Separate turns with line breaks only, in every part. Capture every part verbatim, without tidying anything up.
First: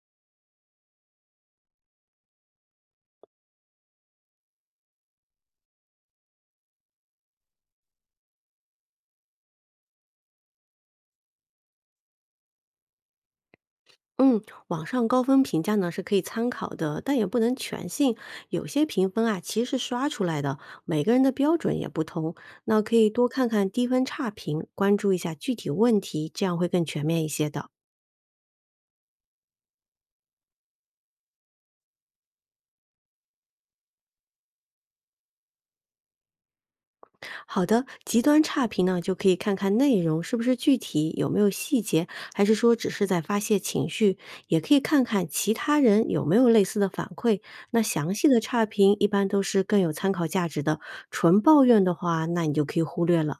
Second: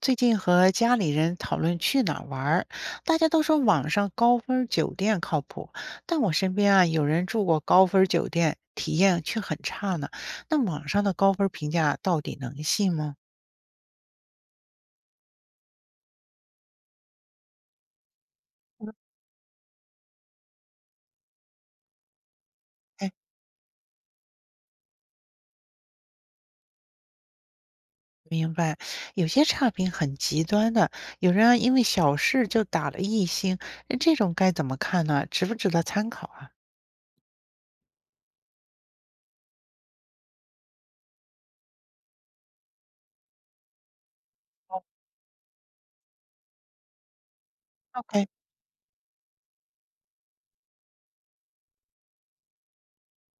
最近和家里人讨论去哪儿玩儿，大家都说网上高分儿酒店靠谱，但我身边啊有人住过高分儿酒店，体验却很差呢。那网上的高分儿评价到底能信吗？
嗯，网上高分评价呢是可以参考的，但也不能全信。有些评分啊，其实是刷出来的，每个人的标准也不同。那可以
哎，
多看看低分差评，关注一下具体问题，这样会更全面一些的。
明白，有些差评很极端的，有人啊因为小事就打了一星，那这种该怎么看呢？值不值得参考啊
好的，极端差评呢，就可以看看内容是不是具体，有没有细节，还是说只是在发泄情绪。也可以看看其他人有没有类似的反馈。那详
？O K，
细的差评一般都是更有参考价值的，纯抱怨的话，那你就可以忽略了。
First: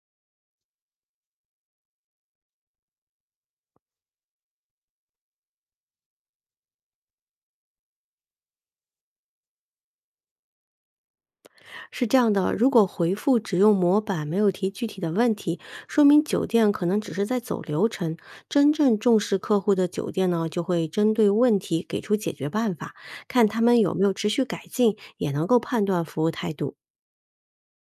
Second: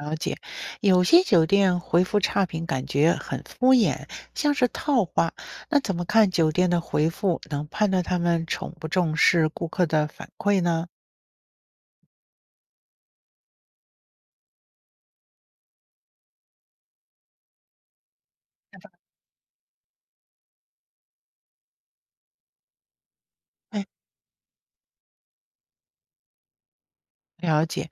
了解，有些酒店回复差评感觉很敷衍，像是套话。那怎么看酒店的回复，能判断他们重不重视顾客的反馈呢？
是这样的，如果回复只用模板，没有提具体的问题，说明酒店可能只是在走流程。真正重视客户的酒店呢，就会针对问题给出解决办法，看他们
哎，
有没有持续改进，也能够判断服务态度。
了解。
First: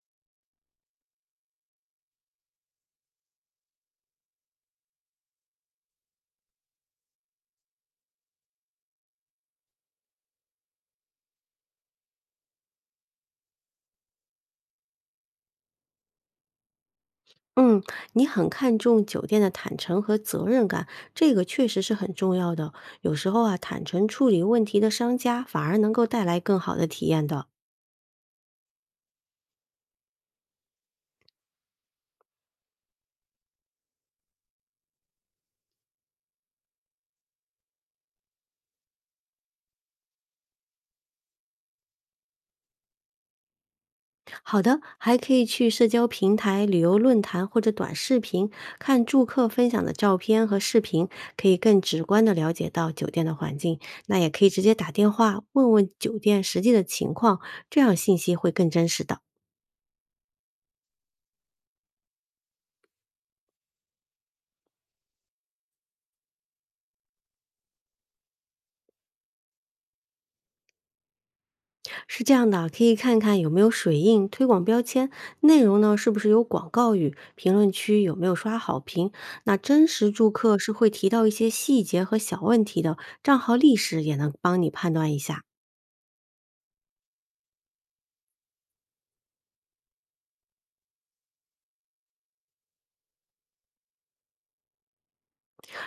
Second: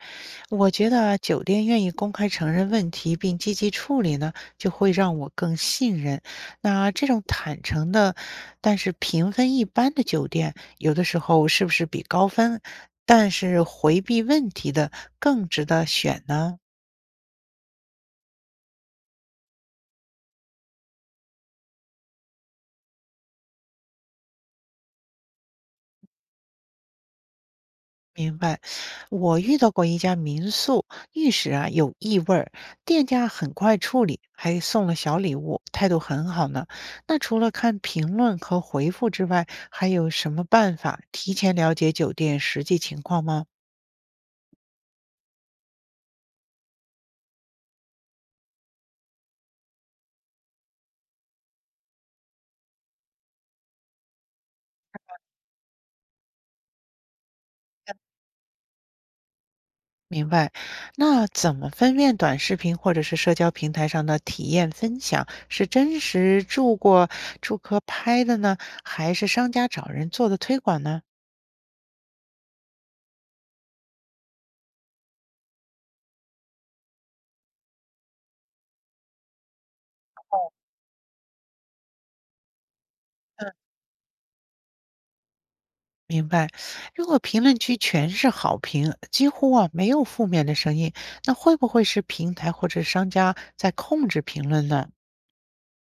我觉得啊酒店愿意公开承认问题并积极处理呢，就会让我更信任。那这种坦诚的，但是评分一般的酒店，有的时候是不是比高分，但是回避问题的更值得选呢？
嗯，你很看重酒店的坦诚和责任感，这个确实是很重要的。有时候啊，坦诚处理问题的商家反而能够带来更好的体验的。
明白，我遇到过一家民宿，浴室啊有异味儿，店家很快处理，还送了小礼物，态度很好呢。那除了看评论和回复之外，还有什么办法提前了解酒店实际情况吗？
好的，还可以去社交平台、旅游论坛或者短视频看住客分享的照片和视频，可以更直观的了解到酒店的环境。那也可以直接打电话问问酒店实际的情况，这样信息会更真实的。
明白，那怎么分辨短视频或者是社交平台上的体验分享是真实住过住客拍的呢，还是商家找人做的推广呢？
是这样的，可以看看有没有水印、推广标签，内容呢是不是有广告语，评论区有没有刷好评。那真实住客是会提到一些细节和小问题的，账号历史也能帮你判断一下。
明白，如果评论区全是好评，几乎啊没有负面的声音，那会不会是平台或者商家在控制评论呢？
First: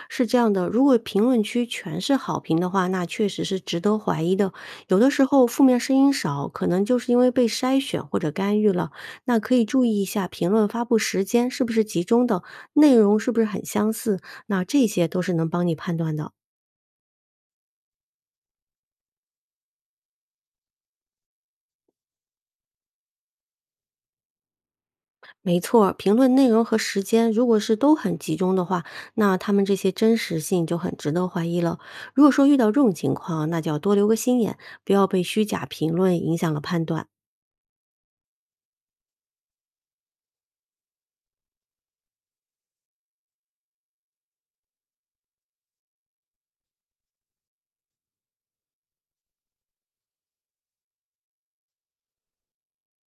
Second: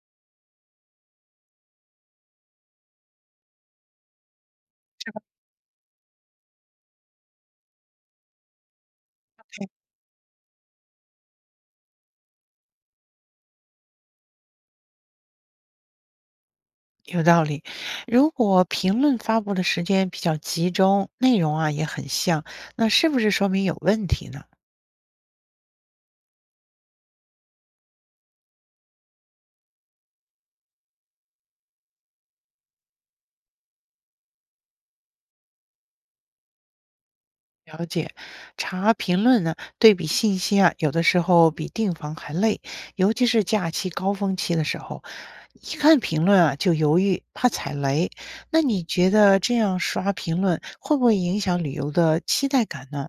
是这样的，如果评论区全是好评的话，那确实是值得怀疑的。有的
这个
时候负面声音少，可能就是因为被筛选或者干预了。那可以注意一下评论发布时间是不是集中的，内容是不是很相似，那这些都是能帮你判断的。
有道理。如果评论发布的时间比较集中，内容啊也很像，那是不是说明有问题呢？
没错儿评论内容和时间如果是都很集中的话，那他们这些真实性就很值得怀疑了。如果说遇到这种情况，那就要多留个心眼，不要被虚假评论影响了判断。
了解，查评论呢，对比信息啊，有的时候比订房还累，尤其是假期高峰期的时候，一看评论啊就犹豫，怕踩雷。那你觉得这样刷评论会不会影响旅游的期待感呢？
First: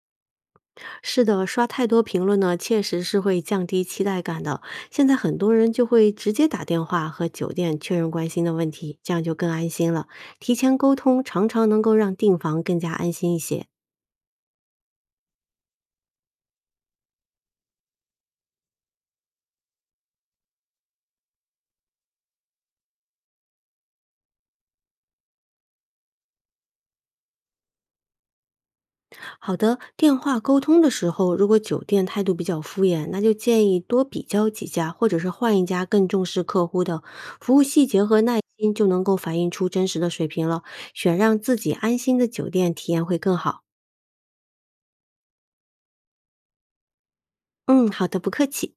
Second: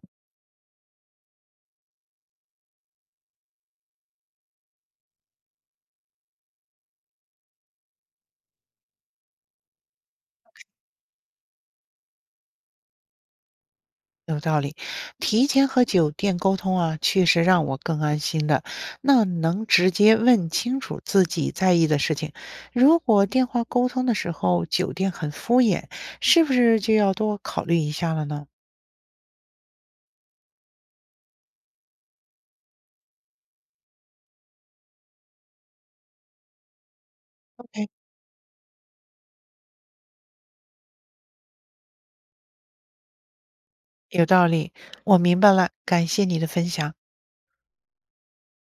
是的，刷太多评论呢，确实是会降低期待感的。现在很多人就会直接打电话和酒店确认关心的问题，这样就更安心了。提前沟通常常能够让订房更加安心一些。
有道理，提前和酒店沟通啊，确实让我更安心的。那能直接问清楚自己在意的事情。如果电话沟通的时候酒店很敷衍，是不是就要多考虑一下了呢？
好的，电话沟通的时候，如果酒店态度比较敷衍，那就建议多比较几家，或者是换一家更重视客户的服务细
哎，
节和耐心，就能够反映出真实的水平了。选让自己安心的酒店，体验会更好。
有道理，我明白了，感谢你的分享。
嗯，好的，不客气。